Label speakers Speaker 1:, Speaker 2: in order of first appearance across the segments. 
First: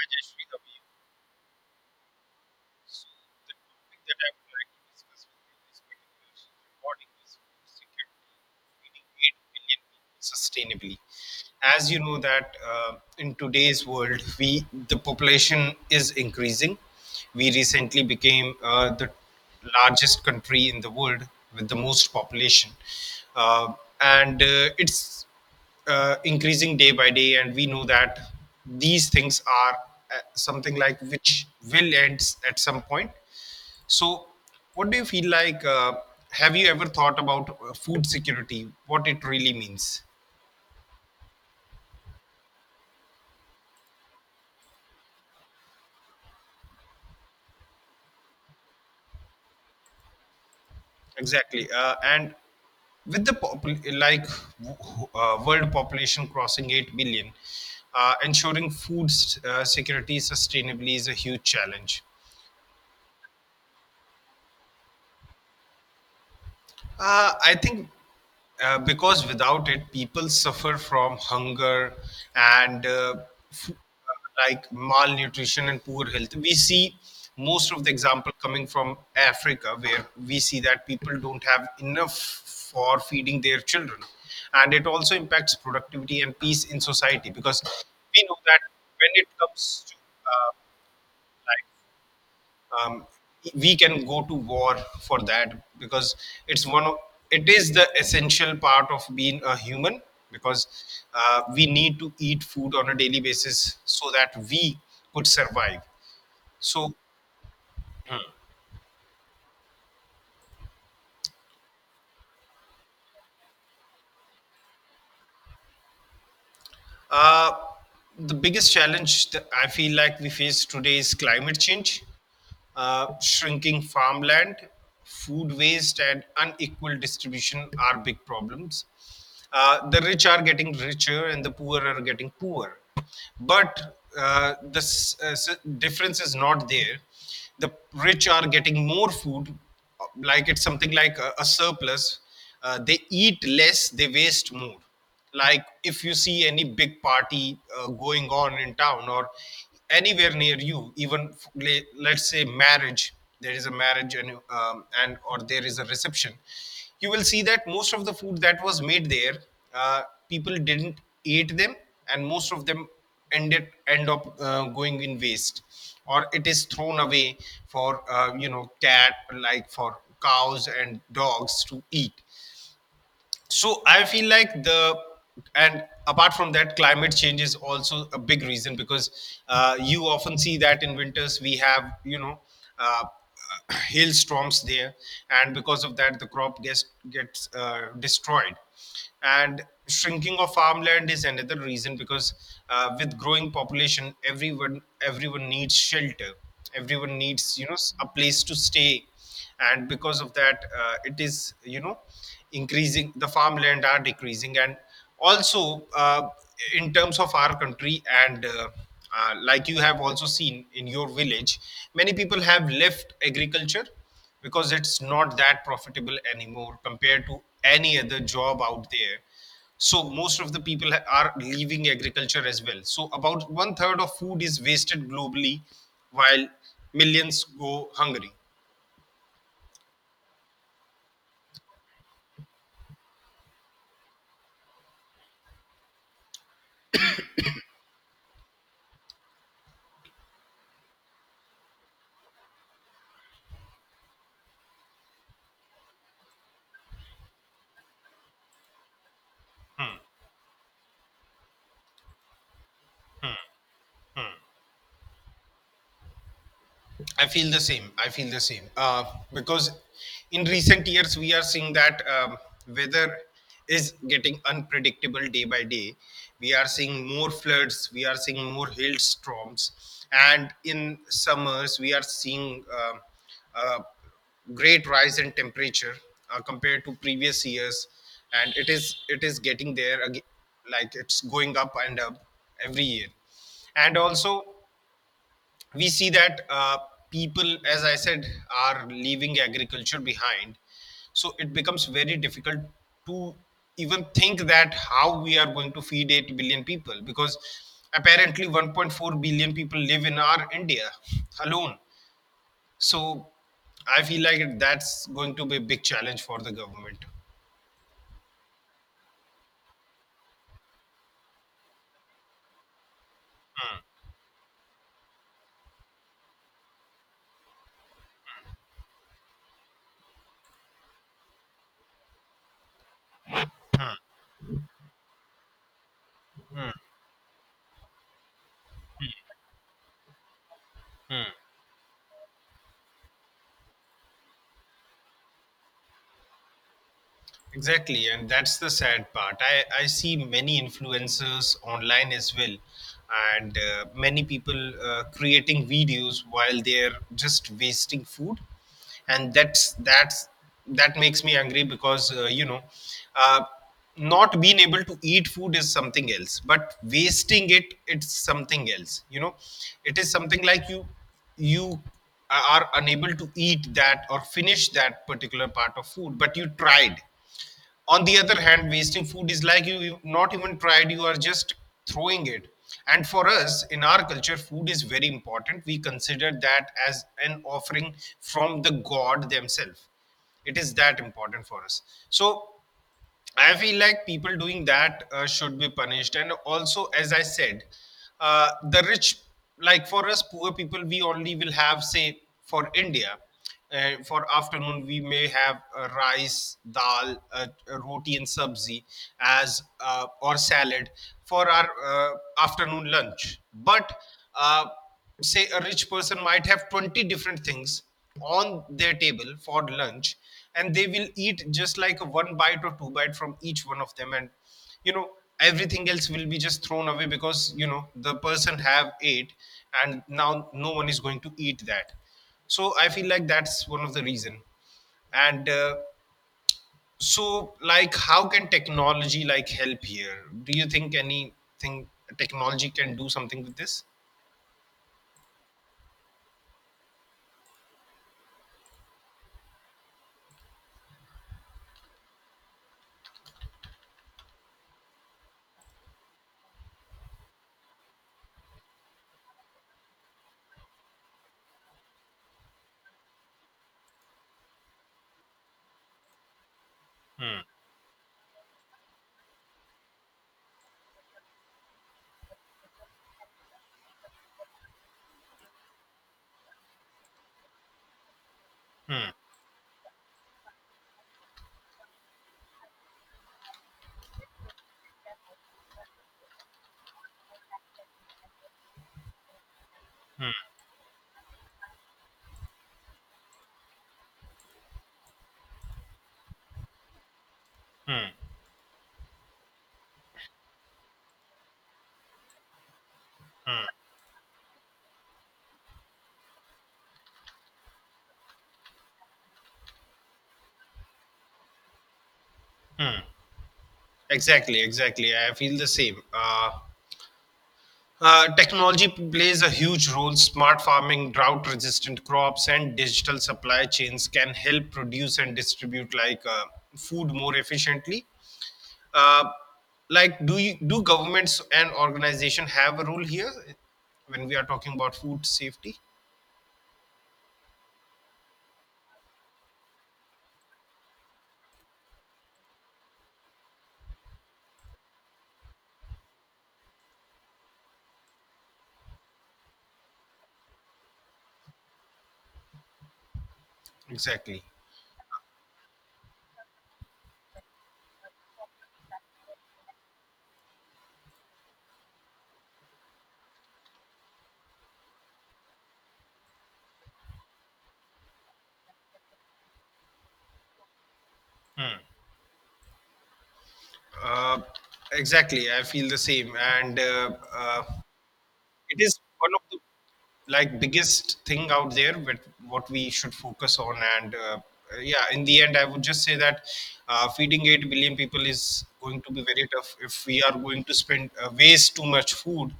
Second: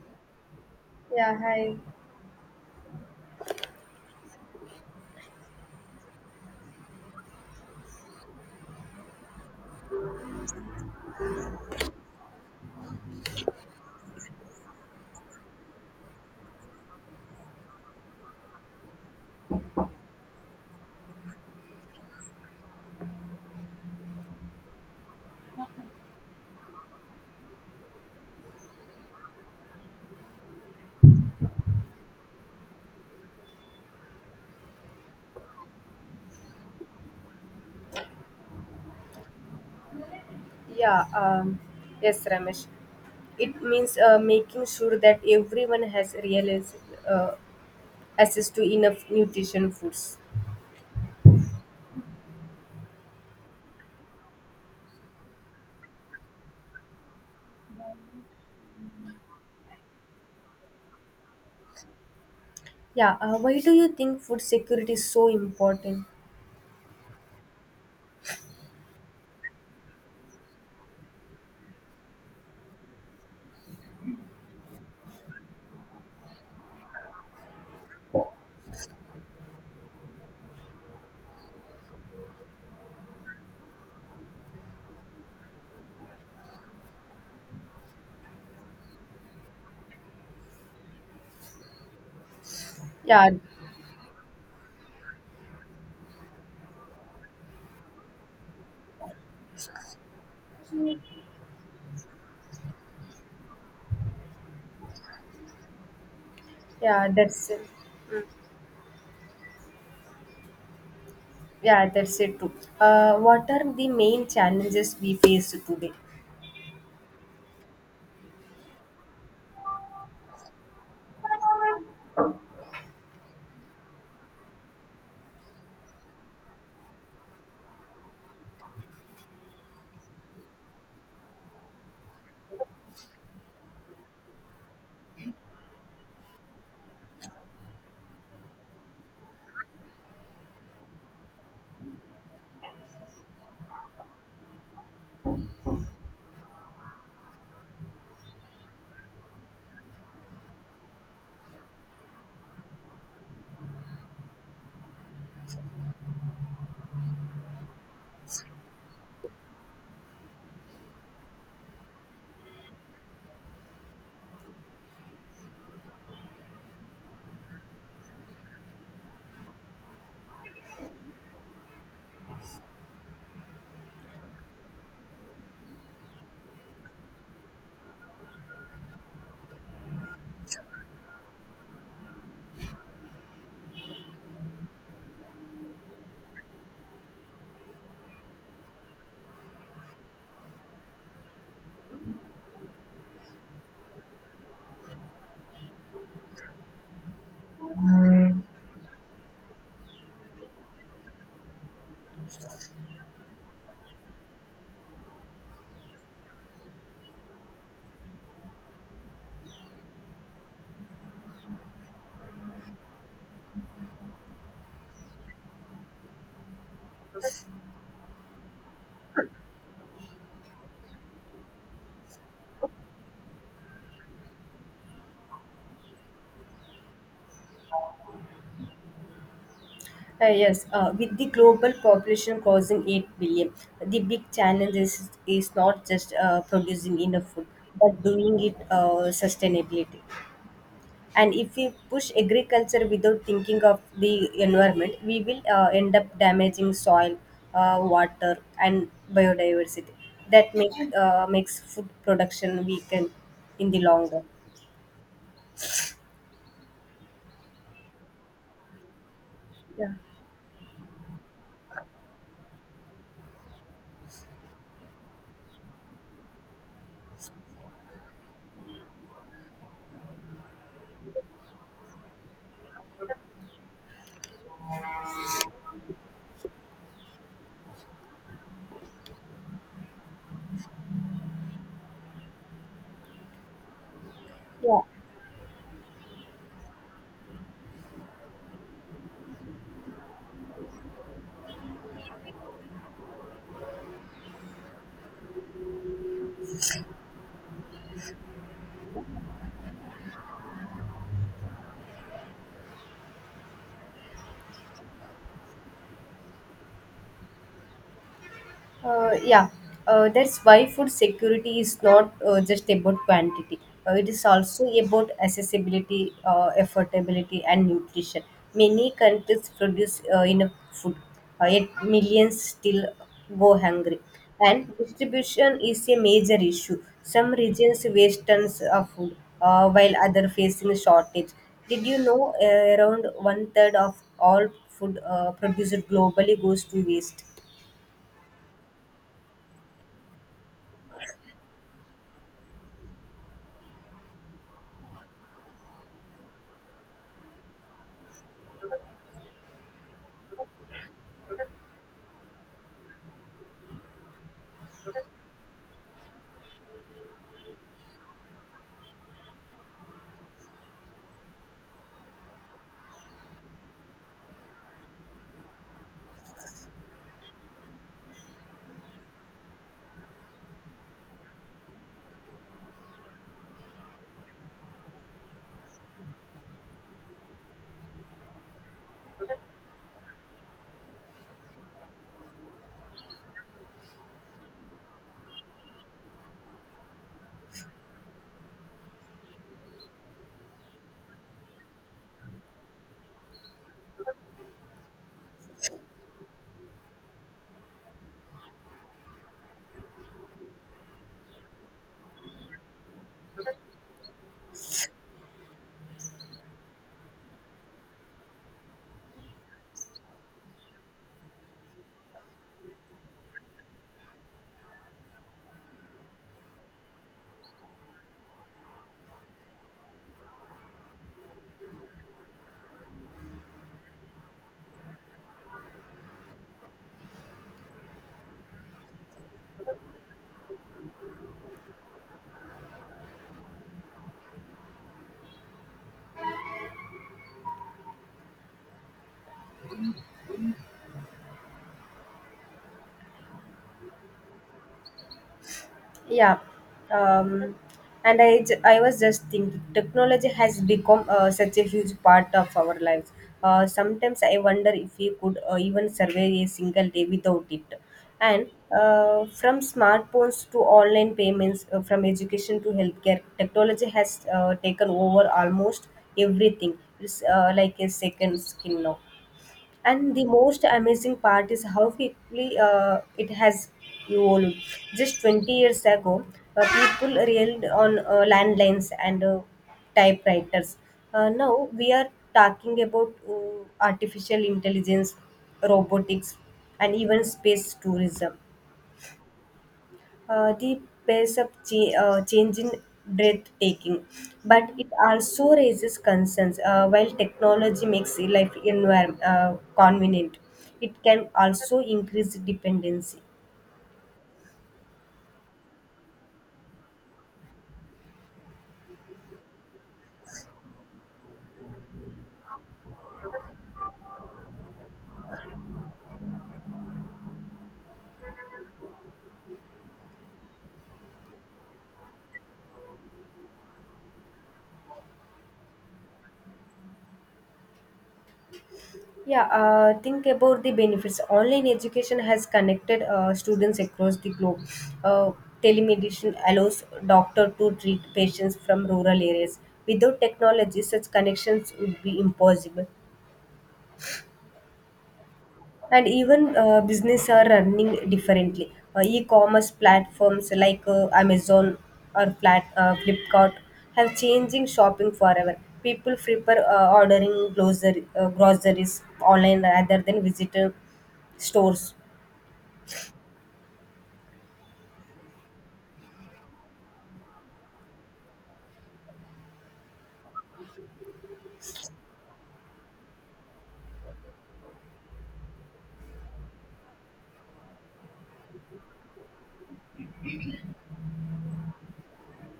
Speaker 1: Hi, Jayashree, how are you?
Speaker 2: Yeah, hi.
Speaker 1: So, the topic that I would like to discuss with you this particular recording is food security, feeding 8 billion people sustainably. As you know that in today's world, we the population is increasing. We recently became the largest country in the world with the most population, uh, and it's increasing day by day, and we know that these things are something like which will at some point. So what do you feel like? Have you ever thought about food security, what it really means?
Speaker 2: Yeah, um, yes, Ramesh. It means making sure that everyone has real uh, access to enough nutrition foods.
Speaker 1: Exactly. And with the like world population crossing 8 billion, ensuring food security sustainably is a huge challenge.
Speaker 2: Yeah, why do you think food security is so important?
Speaker 1: I think because without it, people suffer from hunger and, f- like, malnutrition and poor health. We see most of the example coming from Africa, where we see that people don't have enough for feeding their children, and it also impacts productivity and peace in society because we know that when it comes to, uh, like um,
Speaker 2: Yeah,
Speaker 1: we can go to war for that because it's one of it is the essential part of being a human, because we need to eat food on a daily basis so that we could survive. So
Speaker 2: yeah, that's it. Yeah, that's it too. What are the main challenges we face today?
Speaker 1: Uh, the biggest challenge that I feel like we face today is climate change, shrinking farmland, food waste, and unequal distribution are big problems. The rich are getting richer and the poor are getting poorer. But difference is not there. The rich are getting more food, like it's something like a surplus. They eat less, they waste more. Like, if you see any big party going on in town or anywhere near you, even let's say marriage, there is a marriage and or there is a reception, you will see that most of the food that was made there, uh, people didn't eat them, and most of them end up going in waste or it is thrown away for, you know cat like for cows and dogs to eat. So I feel like the, and apart from that, climate change is also a big reason, because you often see that in winters we have, you know, uh, hailstorms there, and because of that the crop gets destroyed. And shrinking of farmland is another reason, because with growing population, everyone needs shelter, everyone needs, you know, a place to stay, and because of that it is, you know, increasing, the farmland are decreasing. And also in terms of our country, and like, you have also seen in your village, many people have left agriculture because it's not that profitable anymore compared to any other job out there. So most of the people are leaving agriculture as well. So about one third of food is wasted globally while millions go hungry.
Speaker 2: Yes, with the global population crossing 8 billion, the big challenge is not just producing enough food, but doing it sustainability. And if we push agriculture without thinking of the environment, we will end up damaging soil, water, and biodiversity. That makes food production weaken in the long run.
Speaker 1: I feel the same. I feel the same. Because
Speaker 2: Yeah.
Speaker 1: in recent years, we are seeing that weather is getting unpredictable day by day. We are seeing more floods, we are seeing more hailstorms. And in summers, we are seeing uh, great rise in temperature compared to previous years. And it is getting there again, like it's going up and up every year. And also
Speaker 2: Yeah,
Speaker 1: we see that people, as I said, are leaving agriculture behind. So it becomes very difficult to even think that how we are going to feed 8 billion people, because apparently 1.4 billion people live in our india alone. So I feel like that's going to be a big challenge for the government.
Speaker 2: Uh, yeah, that's why food security is not just about quantity. It is also about accessibility, affordability, and nutrition. Many countries produce enough food, yet millions still go hungry. And distribution is a major issue. Some regions waste tons of food, while others facing shortage. Did you know around one third of all food produced globally goes to waste?
Speaker 1: Exactly, and that's the sad part. I see many influencers online as well, and many people creating videos while they're just wasting food, and that's that makes me angry because, you know, uh, not being able to eat food is something else, but wasting it, it's something else. You know, it is something like you, you are unable to eat that or finish that particular part of food, but you tried. On the other hand, wasting food is like you, not even tried, you are just throwing it. And for us in our culture, food is very important. We consider that as an offering from the god themselves. It is that important for us. So I feel like people doing that should be punished. And also, as I said, the rich, like for us poor people, we only will have, say, for India, for afternoon, we may have rice, dal, roti, and sabzi as or salad for our afternoon lunch. But uh, say a rich person might have 20 different things on their table for lunch, and they will eat just like a one bite or two bite from each one of them, and you know, everything else will be just thrown away, because you know, the person have ate and now no one is going to eat that. So I feel like that's one of the reason. And so, like, how can technology like help here? Do you think anything, technology can do something with this?
Speaker 2: Yeah, um, I was just thinking, technology has become such a huge part of our lives. Sometimes I wonder if we could even survive a single day without it. And from smartphones to online payments, from education to healthcare, technology has taken over almost everything. It's like a second skin now, and the most amazing part is how quickly it has evolved. Just 20 years ago, people relied on landlines and typewriters. Now we are talking about artificial intelligence, robotics, and even space tourism. The pace of change in breathtaking, but it also raises concerns. While technology makes life environment convenient, it can also increase dependency.
Speaker 1: Exactly, exactly. I feel the same. Technology plays a huge role. Smart farming, drought resistant crops, and digital supply chains can help produce and distribute, like, food more efficiently. Uh, like, do you, do governments and organization have a role here when we are talking about food safety?
Speaker 2: Yeah, think about the benefits. Online education has connected students across the globe. Uh, Telemedicine allows doctor to treat patients from rural areas. Without technology, such connections would be impossible.
Speaker 1: Exactly.
Speaker 2: And even business are running differently. E-commerce platforms like Amazon or Flipkart have changing shopping forever. People prefer ordering groceries online rather than visitor stores.
Speaker 1: Uh, exactly. I feel the same. And it is one of the, like, biggest thing out there with what we should focus on, and yeah, in the end, I would just say that feeding 8 billion people is going to be very tough if we are going to spend, waste too much food,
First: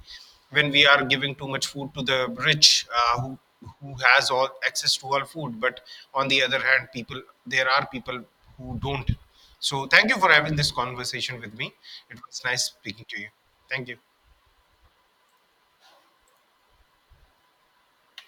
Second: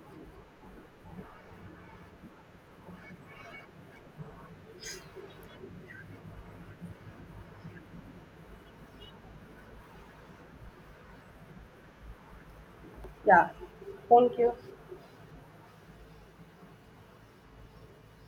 Speaker 1: when we are giving too much food to the rich, uh, who who has all access to all food, but on the other hand, people there are people who don't. So thank you for having this conversation with me. It was nice speaking to you.
Speaker 2: Yeah,
Speaker 1: Thank you.
Speaker 2: thank you.